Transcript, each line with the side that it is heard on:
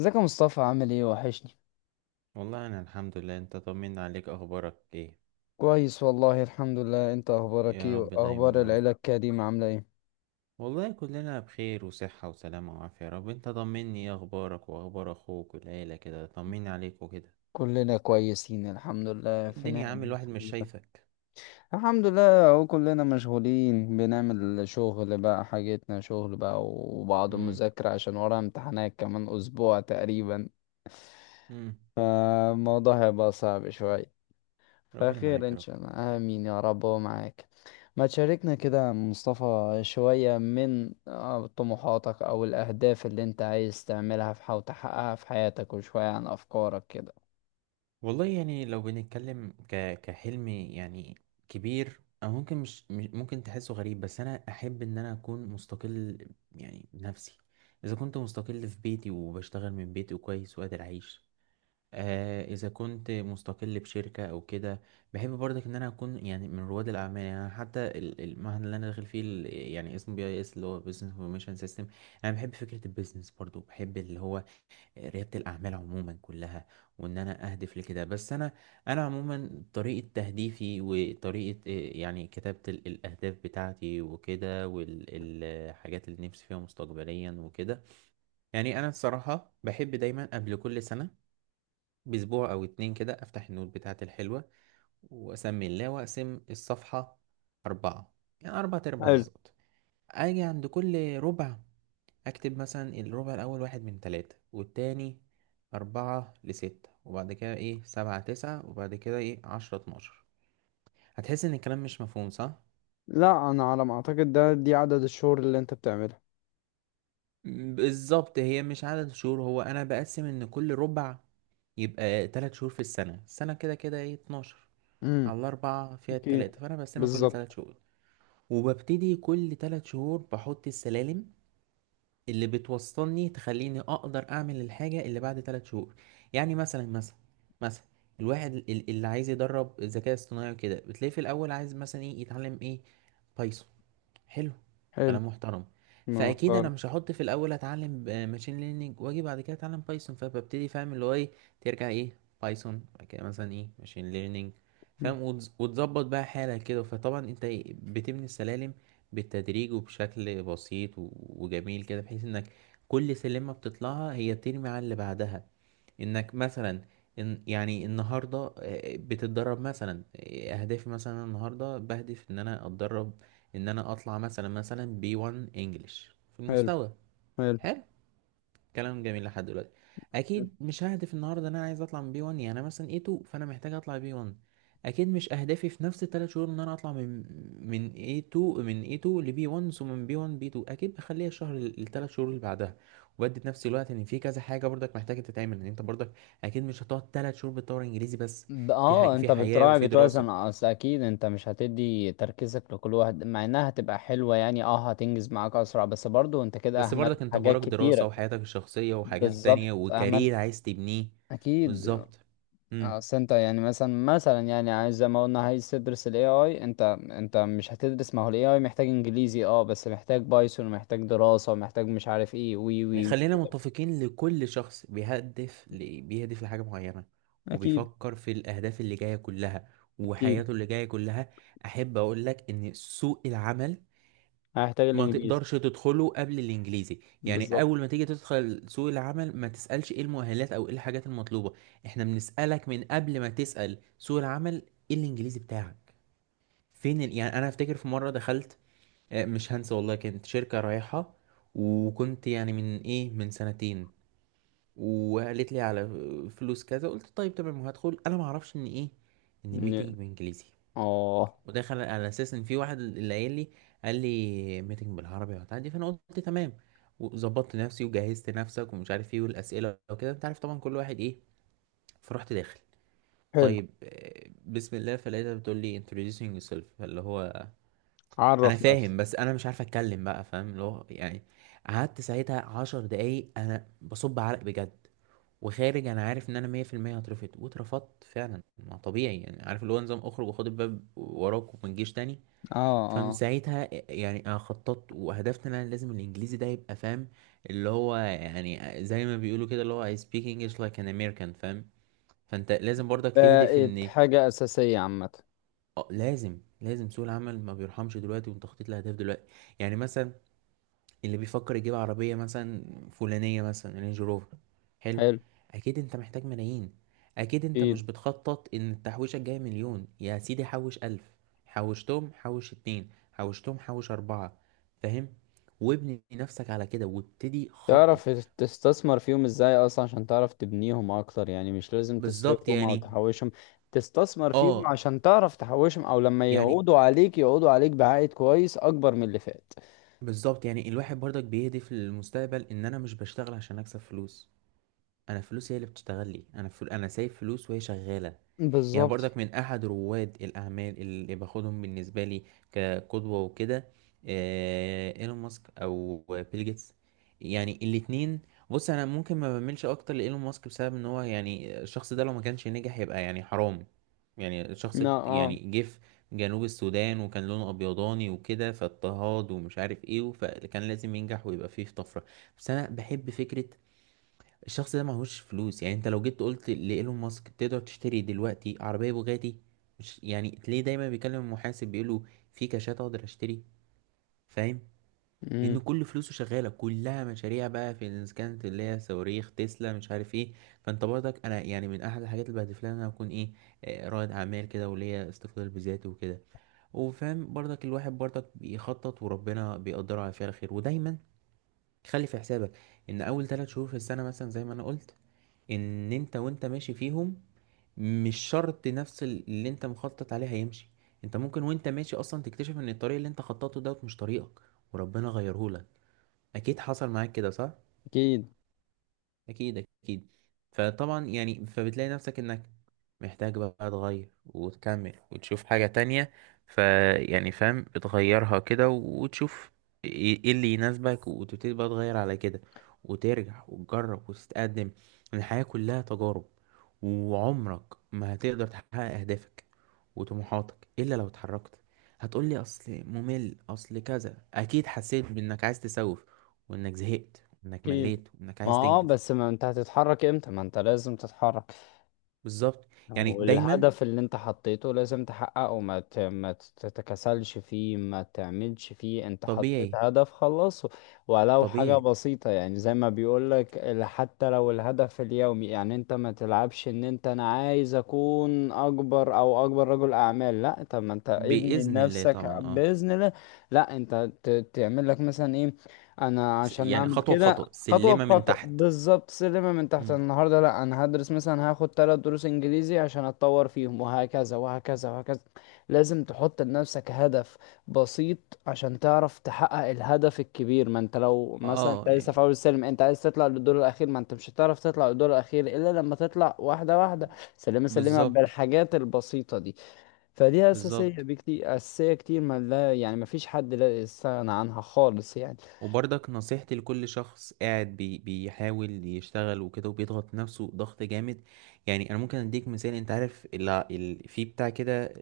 left: ازيك يا مصطفى؟ عامل ايه؟ وحشني.
right: والله انا الحمد لله. انت طمنا عليك، اخبارك ايه؟
left: كويس والله الحمد لله. انت اخبارك ايه؟
right: يا رب
left: واخبار
right: دايما يا رب.
left: العيلة الكريمة عاملة ايه؟
right: والله كلنا بخير وصحة وسلامة وعافية يا رب. انت طمني، ايه اخبارك واخبار اخوك والعيلة؟ كده طمني عليك وكده.
left: كلنا كويسين الحمد لله، في نعم
right: الدنيا، عامل الواحد
left: الحمد
right: مش
left: لله
right: شايفك.
left: الحمد لله. اهو كلنا مشغولين، بنعمل شغل بقى، حاجتنا شغل بقى وبعض
right: امم
left: المذاكرة، عشان ورا امتحانات كمان اسبوع تقريبا.
right: امم
left: فالموضوع هيبقى صعب شوية.
right: ربنا
left: فخير
right: معاك يا
left: ان
right: رب.
left: شاء الله، امين يا رب، ومعاك. ما تشاركنا كده مصطفى شوية من طموحاتك او الاهداف اللي انت عايز تعملها في او تحققها في حياتك، وشوية عن افكارك كده.
right: والله لو بنتكلم كحلم يعني كبير، او ممكن ممكن تحسه غريب، بس انا احب ان انا اكون مستقل يعني بنفسي. اذا كنت مستقل في بيتي وبشتغل من بيتي وكويس وقادر اعيش. اذا كنت مستقل بشركه او كده. بحب برضك ان انا اكون يعني من رواد الاعمال. يعني أنا حتى المهن اللي انا داخل فيه يعني اسمه بي اي اس، اللي هو بزنس انفورميشن سيستم. انا بحب فكره البيزنس برضو، بحب اللي هو رياده الاعمال عموما كلها، وان انا اهدف لكده. بس انا انا عموما طريقه تهديفي وطريقه يعني كتابه الاهداف بتاعتي وكده، والحاجات اللي نفسي فيها مستقبليا وكده، يعني انا الصراحه بحب دايما قبل كل سنه بأسبوع أو اتنين كده أفتح النوت بتاعتي الحلوة، وأسمي الله وأقسم الصفحة أربعة، يعني أربعة أرباع
left: حلو.
right: بالظبط. أجي عند كل ربع أكتب مثلا الربع الأول واحد من تلاتة، والتاني أربعة لستة، وبعد كده إيه سبعة تسعة، وبعد كده إيه عشرة اتناشر. هتحس إن الكلام مش مفهوم صح؟
left: لا، انا على ما اعتقد ده دي عدد الشهور اللي انت بتعملها.
right: بالظبط، هي مش عدد شهور، هو أنا بقسم إن كل ربع يبقى تلات شهور في السنة. السنة كده كده إيه اتناشر،
left: امم.
right: على الأربعة فيها
left: اوكي.
right: التلاتة، فأنا بقسمها كل تلات
left: بالظبط.
right: شهور. وببتدي كل تلات شهور بحط السلالم اللي بتوصلني تخليني اقدر اعمل الحاجة اللي بعد تلات شهور. يعني مثلا، الواحد اللي عايز يدرب الذكاء الاصطناعي وكده، بتلاقيه في الاول عايز مثلا ايه، يتعلم ايه؟ بايثون. حلو،
left: حلو.
right: كلام محترم. فاكيد انا
left: محترم.
right: مش هحط في الاول اتعلم ماشين ليرنينج واجي بعد كده اتعلم بايثون. فببتدي فاهم اللي هو ايه، ترجع ايه؟ بايثون، بعد كده مثلا ايه، ماشين ليرنينج.
left: مم.
right: فاهم؟ وتظبط بقى حالك كده. فطبعا انت إيه، بتبني السلالم بالتدريج وبشكل بسيط وجميل كده، بحيث انك كل سلمة بتطلعها هي بترمي على اللي بعدها. انك مثلا إن يعني النهارده بتتدرب مثلا، اهدافي مثلا النهارده بهدف ان انا اتدرب ان انا اطلع مثلا بي 1 انجلش في
left: حلو.
right: المستوى.
left: حلو.
right: حلو، كلام جميل لحد دلوقتي. اكيد مش ههدف النهارده ان انا عايز اطلع من بي 1، يعني انا مثلا اي 2 فانا محتاج اطلع بي 1. اكيد مش اهدافي في نفس الثلاث شهور ان انا اطلع من اي 2، من اي 2 لبي 1، ثم من بي 1 بي 2، اكيد بخليها الشهر الثلاث شهور اللي بعدها. وبدي في نفس الوقت ان في كذا حاجه برضك محتاجه تتعمل، ان انت برضك اكيد مش هتقعد ثلاث شهور بتطور انجليزي بس. في حاجه
left: اه،
right: في
left: انت
right: حياه
left: بتراعي،
right: وفي دراسه،
left: بتوازن، اصل اكيد انت مش هتدي تركيزك لكل واحد، مع انها هتبقى حلوة يعني، اه هتنجز معاك اسرع، بس برضو انت كده
right: بس
left: اهملت
right: برضك انت
left: حاجات
right: وراك دراسه
left: كتيرة.
right: وحياتك الشخصيه وحاجات
left: بالظبط
right: تانية
left: اهملت.
right: وكارير عايز تبنيه.
left: اكيد.
right: بالظبط. إمم.
left: اصل انت يعني مثلا، يعني عايز زي ما قلنا، عايز تدرس الاي اي. انت انت مش هتدرس؟ ما هو الاي اي محتاج انجليزي اه، بس محتاج بايثون، ومحتاج دراسة، ومحتاج مش عارف ايه، وي
right: يعني
left: وي.
right: خلينا متفقين، لكل شخص بيهدف بيهدف لحاجة معينة،
left: اكيد
right: وبيفكر في الأهداف اللي جاية كلها
left: اكيد.
right: وحياته اللي جاية كلها. أحب أقول لك إن سوق العمل
left: هيحتاج
right: ما
left: الانجليزي.
right: تقدرش تدخله قبل الإنجليزي. يعني
left: بالظبط.
right: أول ما تيجي تدخل سوق العمل ما تسألش إيه المؤهلات أو إيه الحاجات المطلوبة، إحنا بنسألك من قبل ما تسأل سوق العمل، إيه الإنجليزي بتاعك. فين يعني أنا أفتكر في مرة دخلت، مش هنسى والله، كانت شركة رايحة، وكنت يعني من إيه، من سنتين. وقالت لي على فلوس كذا، قلت طيب تمام وهدخل. انا ما اعرفش ان ايه، ان الميتنج
left: ن-
right: بانجليزي.
left: اه.
right: وداخل على اساس ان في واحد اللي قايل لي، قال لي ميتنج بالعربي وبتاع دي، فانا قلت تمام. وظبطت نفسي وجهزت نفسك ومش عارف ايه، والاسئله وكده، انت عارف طبعا كل واحد ايه. فرحت داخل.
left: حلو.
right: طيب، بسم الله. فلقيتها بتقول لي introducing yourself، فاللي هو انا
left: عرف نفسك.
right: فاهم، بس انا مش عارف اتكلم بقى، فاهم اللي هو يعني. قعدت ساعتها عشر دقايق انا بصب عرق بجد. وخارج انا عارف ان انا 100% هترفض، واترفضت فعلا. ما طبيعي يعني، عارف اللي هو نظام اخرج وخد الباب وراك وما تجيش تاني.
left: اه
right: فمن
left: آه.
right: ساعتها يعني انا خططت وهدفت ان انا لازم الانجليزي ده يبقى فاهم، اللي هو يعني زي ما بيقولوا كده اللي هو I speak English like an American، فاهم. فانت لازم برضك تهدف
left: بقت
right: ان
left: حاجة أساسية عامة.
right: اه، لازم سوق العمل ما بيرحمش دلوقتي، وانت خطيت لاهداف دلوقتي. يعني مثلا اللي بيفكر يجيب عربية مثلا فلانية، مثلا رينج روفر، حلو.
left: حلو.
right: أكيد أنت محتاج ملايين. أكيد أنت
left: إيه.
right: مش بتخطط إن التحويشة الجاية مليون، يا سيدي حوش ألف، حوشتهم حوش اتنين، حوشتهم حوش أربعة، فاهم؟ وابني نفسك على كده وابتدي خطط.
left: تعرف تستثمر فيهم إزاي أصلا، عشان تعرف تبنيهم أكتر، يعني مش لازم
right: بالظبط
left: تصرفهم أو
right: يعني،
left: تحوشهم. تستثمر فيهم
right: اه
left: عشان تعرف تحوشهم، أو لما
right: يعني
left: يقعدوا عليك يقعدوا عليك بعائد كويس أكبر من اللي فات.
right: بالظبط، يعني الواحد برضك بيهدف للمستقبل ان انا مش بشتغل عشان اكسب فلوس، انا فلوس هي اللي بتشتغل لي. انا انا سايب فلوس وهي شغالة. يعني
left: بالظبط.
right: برضك من أحد رواد الأعمال اللي باخدهم بالنسبة لي كقدوة وكده، إيلون ماسك أو بيل جيتس، يعني الاتنين. بص، أنا ممكن ما بميلش أكتر لإيلون ماسك بسبب إن هو يعني الشخص ده لو ما كانش نجح يبقى يعني حرام. يعني الشخص
left: لا
right: يعني
left: اه.
right: جه في جنوب السودان وكان لونه أبيضاني وكده، فاضطهاد ومش عارف إيه، فكان لازم ينجح ويبقى فيه في طفرة. بس أنا بحب فكرة الشخص ده معهوش فلوس. يعني انت لو جيت قلت لإيلون ماسك تقدر تشتري دلوقتي عربية بوجاتي، مش يعني تلاقيه دايما بيكلم المحاسب بيقوله في كاشات اقدر اشتري، فاهم؟ لان
left: أمم،
right: كل فلوسه شغالة، كلها مشاريع بقى في، إذا كانت اللي هي صواريخ تسلا مش عارف ايه. فانت برضك، انا يعني من احد الحاجات اللي بهدف لها ان انا اكون ايه، رائد اعمال كده وليا استقلال بذاتي وكده. وفاهم برضك الواحد برضك بيخطط، وربنا بيقدره على فعل خير. ودايما خلي في حسابك ان اول ثلاث شهور في السنة مثلا زي ما انا قلت، ان انت وانت ماشي فيهم مش شرط نفس اللي انت مخطط عليه هيمشي. انت ممكن وانت ماشي اصلا تكتشف ان الطريق اللي انت خططته دوت مش طريقك، وربنا غيرهولك. اكيد حصل معاك كده صح؟
left: أكيد
right: اكيد، فطبعا يعني فبتلاقي نفسك انك محتاج بقى تغير وتكمل وتشوف حاجة تانية. فيعني فاهم بتغيرها كده وتشوف إيه اللي يناسبك، وتبتدي بقى تغير على كده، وترجع وتجرب وتتقدم. الحياة كلها تجارب، وعمرك ما هتقدر تحقق اهدافك وطموحاتك الا لو اتحركت. هتقولي اصل ممل، اصل كذا، اكيد حسيت بانك عايز تسوف، وانك زهقت وانك
left: أكيد.
right: مليت وانك
left: ما
right: عايز
left: اه،
right: تنجز.
left: بس ما انت هتتحرك امتى؟ ما انت لازم تتحرك.
right: بالظبط يعني دايما.
left: والهدف اللي انت حطيته لازم تحققه، ما تتكسلش فيه، ما تعملش فيه، انت حطيت
right: طبيعي،
left: هدف خلصه. ولو حاجة
right: طبيعي،
left: بسيطة، يعني زي ما بيقولك حتى لو الهدف اليومي، يعني انت ما تلعبش ان انت انا عايز اكون اكبر، او اكبر رجل اعمال، لا، طب ما انت ابني
right: بإذن الله
left: لنفسك
right: طبعا. اه،
left: بإذن الله. لا انت تعمل لك مثلا ايه، انا عشان
right: يعني
left: اعمل
right: خطوة
left: كده.
right: بخطوة،
left: خطوة
right: سلمة من
left: بخطوة
right: تحت.
left: بالظبط، سلمة من تحت.
right: مم.
left: النهاردة لا أنا هدرس، مثلا هاخد تلات دروس إنجليزي عشان أتطور فيهم، وهكذا وهكذا وهكذا. لازم تحط لنفسك هدف بسيط، عشان تعرف تحقق الهدف الكبير. ما أنت لو مثلا
right: اه
left: أنت لسه
right: يعني
left: في أول السلم، أنت عايز تطلع للدور الأخير، ما أنت مش هتعرف تطلع للدور الأخير إلا لما تطلع واحدة واحدة، سلمة سلمة
right: بالظبط،
left: بالحاجات البسيطة دي. فدي أساسية
right: بالظبط.
left: بكتير، أساسية كتير، ما لا يعني ما فيش حد لا يستغنى عنها خالص يعني.
right: وبرضك نصيحتي لكل شخص قاعد بي بيحاول يشتغل وكده وبيضغط نفسه ضغط جامد، يعني انا ممكن اديك مثال. انت عارف في بتاع كده،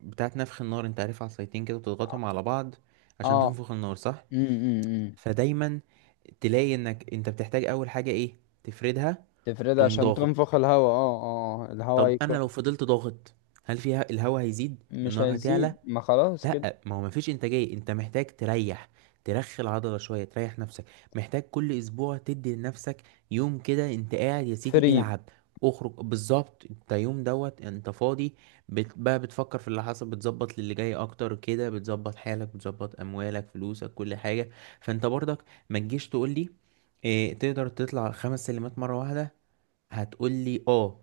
right: بتاعت نفخ النار، انت عارف عصايتين كده بتضغطهم على بعض عشان
left: آه.
right: تنفخ النار صح؟
left: أمم، أمم، أمم.
right: فدايما تلاقي انك انت بتحتاج اول حاجة ايه، تفردها.
left: تفرد
right: تقوم
left: عشان
right: ضاغط.
left: تنفخ الهواء اه اه آه. الهواء
right: طب انا
left: يكون.
right: لو فضلت ضاغط، هل فيها الهواء هيزيد،
left: مش
right: النار هتعلى؟
left: هيزيد، ما خلاص كده.
right: لا ما هو مفيش انتاجيه، انت محتاج تريح، ترخي العضله شويه، تريح نفسك. محتاج كل اسبوع تدي لنفسك يوم كده، انت قاعد يا سيدي
left: فري.
right: العب، اخرج. بالظبط، انت يوم دوت انت فاضي. بقى بتفكر في اللي حصل، بتظبط للي جاي اكتر كده، بتظبط حالك، بتظبط اموالك فلوسك كل حاجه. فانت برضك ما تجيش تقول لي إيه، تقدر تطلع خمس سلمات مره واحده، هتقول لي اه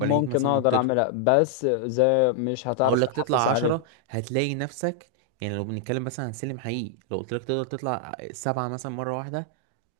right: ولا هيك. مثلا
left: اقدر
right: نطيتهم،
left: اعملها، بس زي مش
right: اقول
left: هتعرف
right: لك
left: تحافظ
right: تطلع
left: عليها.
right: عشرة، هتلاقي نفسك. يعني لو بنتكلم مثلا عن سلم حقيقي، لو قلت لك تقدر تطلع سبعة مثلا مرة واحدة،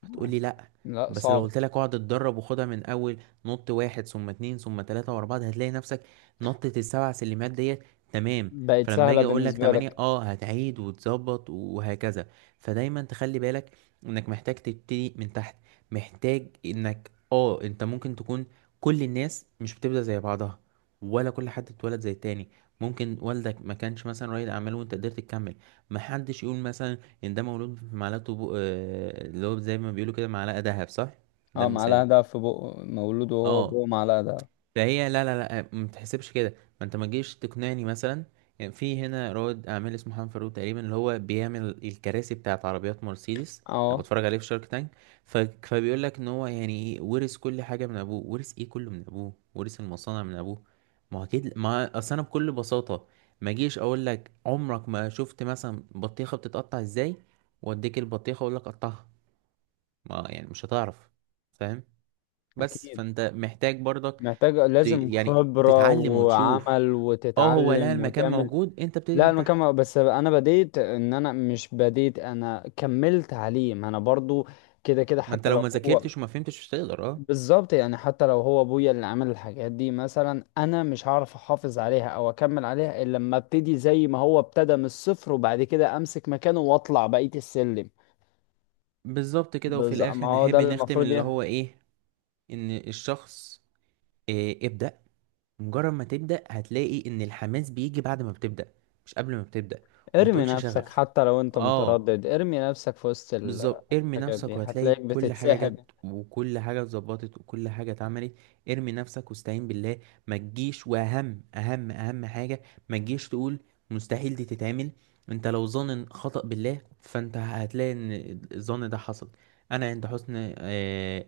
right: هتقولي لأ.
left: لا
right: بس لو
left: صعب.
right: قلت لك اقعد اتدرب وخدها من اول، نط واحد ثم اتنين ثم تلاتة واربعة، هتلاقي نفسك نطة السبع سلمات ديت، تمام.
left: بقت
right: فلما
left: سهلة
right: اجي اقول لك
left: بالنسبة
right: تمانية
left: لك.
right: اه هتعيد وتظبط، وهكذا. فدايما تخلي بالك انك محتاج تبتدي من تحت، محتاج انك اه انت ممكن تكون. كل الناس مش بتبدأ زي بعضها، ولا كل حد اتولد زي التاني. ممكن والدك ما كانش مثلا رائد اعمال وانت قدرت تكمل. محدش يقول مثلا يعني ده مولود في اللي هو زي ما بيقولوا كده معلقة ذهب، صح؟ ده
left: اه، معلقة
right: مثال.
left: دهب في بقه، مولود وهو
right: اه
left: بقه معلقة دهب.
right: فهي لا لا لا ما تحسبش كده. ما انت ما تجيش تقنعني مثلا، يعني في هنا رائد اعمال اسمه حنان فاروق تقريبا، اللي هو بيعمل الكراسي بتاعت عربيات مرسيدس. انا
left: اه.
right: بتفرج عليه في شارك تانك. ف... فبيقول لك ان هو يعني ايه ورث كل حاجه من ابوه، ورث ايه كله من ابوه، ورث المصانع من ابوه. ما هو اكيد، ما اصل انا بكل بساطه ما اجيش اقول لك عمرك ما شفت مثلا بطيخه بتتقطع ازاي، واديك البطيخه اقول لك قطعها، ما يعني مش هتعرف، فاهم؟ بس
left: اكيد.
right: فانت محتاج برضك
left: محتاج، لازم
right: يعني
left: خبرة
right: تتعلم وتشوف.
left: وعمل،
right: اه هو لا،
left: وتتعلم
right: المكان
left: وتعمل.
right: موجود، انت بتبتدي
left: لا
right: من تحت.
left: المكان، بس انا بديت ان انا مش بديت، انا كملت عليه، ما انا برضو كده كده
right: ما انت
left: حتى
right: لو
left: لو
right: ما
left: هو.
right: ذاكرتش وما فهمتش مش هتقدر اه.
left: بالظبط، يعني حتى لو هو ابويا اللي عمل الحاجات دي مثلا، انا مش هعرف احافظ عليها او اكمل عليها الا لما ابتدي زي ما هو ابتدى من الصفر، وبعد كده امسك مكانه واطلع بقية السلم.
right: بالظبط كده. وفي
left: بالظبط،
right: الاخر
left: ما هو ده
right: نحب
left: اللي
right: نختم
left: المفروض
right: اللي
left: يعني.
right: هو ايه، ان الشخص إيه، ابدأ. مجرد ما تبدأ هتلاقي ان الحماس بيجي بعد ما بتبدأ، مش قبل ما بتبدأ. وما
left: ارمي
right: تقولش
left: نفسك
right: شغف.
left: حتى لو انت
right: اه
left: متردد، ارمي نفسك في وسط
right: بالظبط، ارمي
left: الحاجات دي،
right: نفسك وهتلاقي
left: هتلاقيك
right: كل حاجة
left: بتتسحب.
right: جت، وكل حاجة اتظبطت، وكل حاجة اتعملت. ارمي نفسك واستعين بالله. ما تجيش واهم اهم اهم حاجة، ما تجيش تقول مستحيل دي تتعمل. انت لو ظن خطأ بالله فانت هتلاقي ان الظن ده حصل. انا عند حسن اه،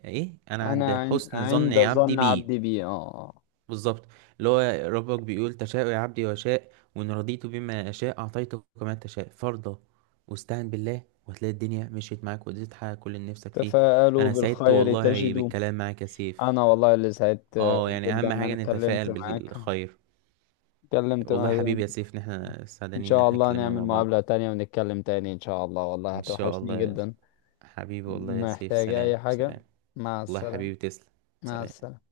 right: ايه، انا عند حسن ظن
left: عند
right: عبدي
left: ظن
right: بيه.
left: عبدي بي اه آه.
right: بالظبط، اللي هو ربك بيقول تشاء يا عبدي وشاء، وإن رضيت بما أشاء أعطيتك كما تشاء فرضا. واستعن بالله وهتلاقي الدنيا مشيت معاك وقدرت تحقق كل اللي نفسك فيه.
left: تفاءلوا
right: أنا سعدت
left: بالخير
right: والله
left: تجدوا.
right: بالكلام معاك يا سيف.
left: انا والله اللي سعدت
right: اه يعني
left: جدا
right: أهم
left: ان
right: حاجة
left: انا اتكلمت
right: نتفائل
left: معاك.
right: بالخير.
left: اتكلمت.
right: والله حبيبي يا سيف، إن احنا
left: ان
right: سعدانين إن
left: شاء
right: احنا
left: الله
right: اتكلمنا
left: نعمل
right: مع بعض.
left: مقابلة تانية ونتكلم تاني ان شاء الله، والله
right: إن شاء
left: هتوحشني
right: الله يا
left: جدا.
right: حبيبي، والله يا سيف،
left: محتاج اي
right: سلام،
left: حاجة.
right: سلام.
left: مع
right: والله يا
left: السلامة.
right: حبيبي، تسلم،
left: مع
right: سلام.
left: السلامة.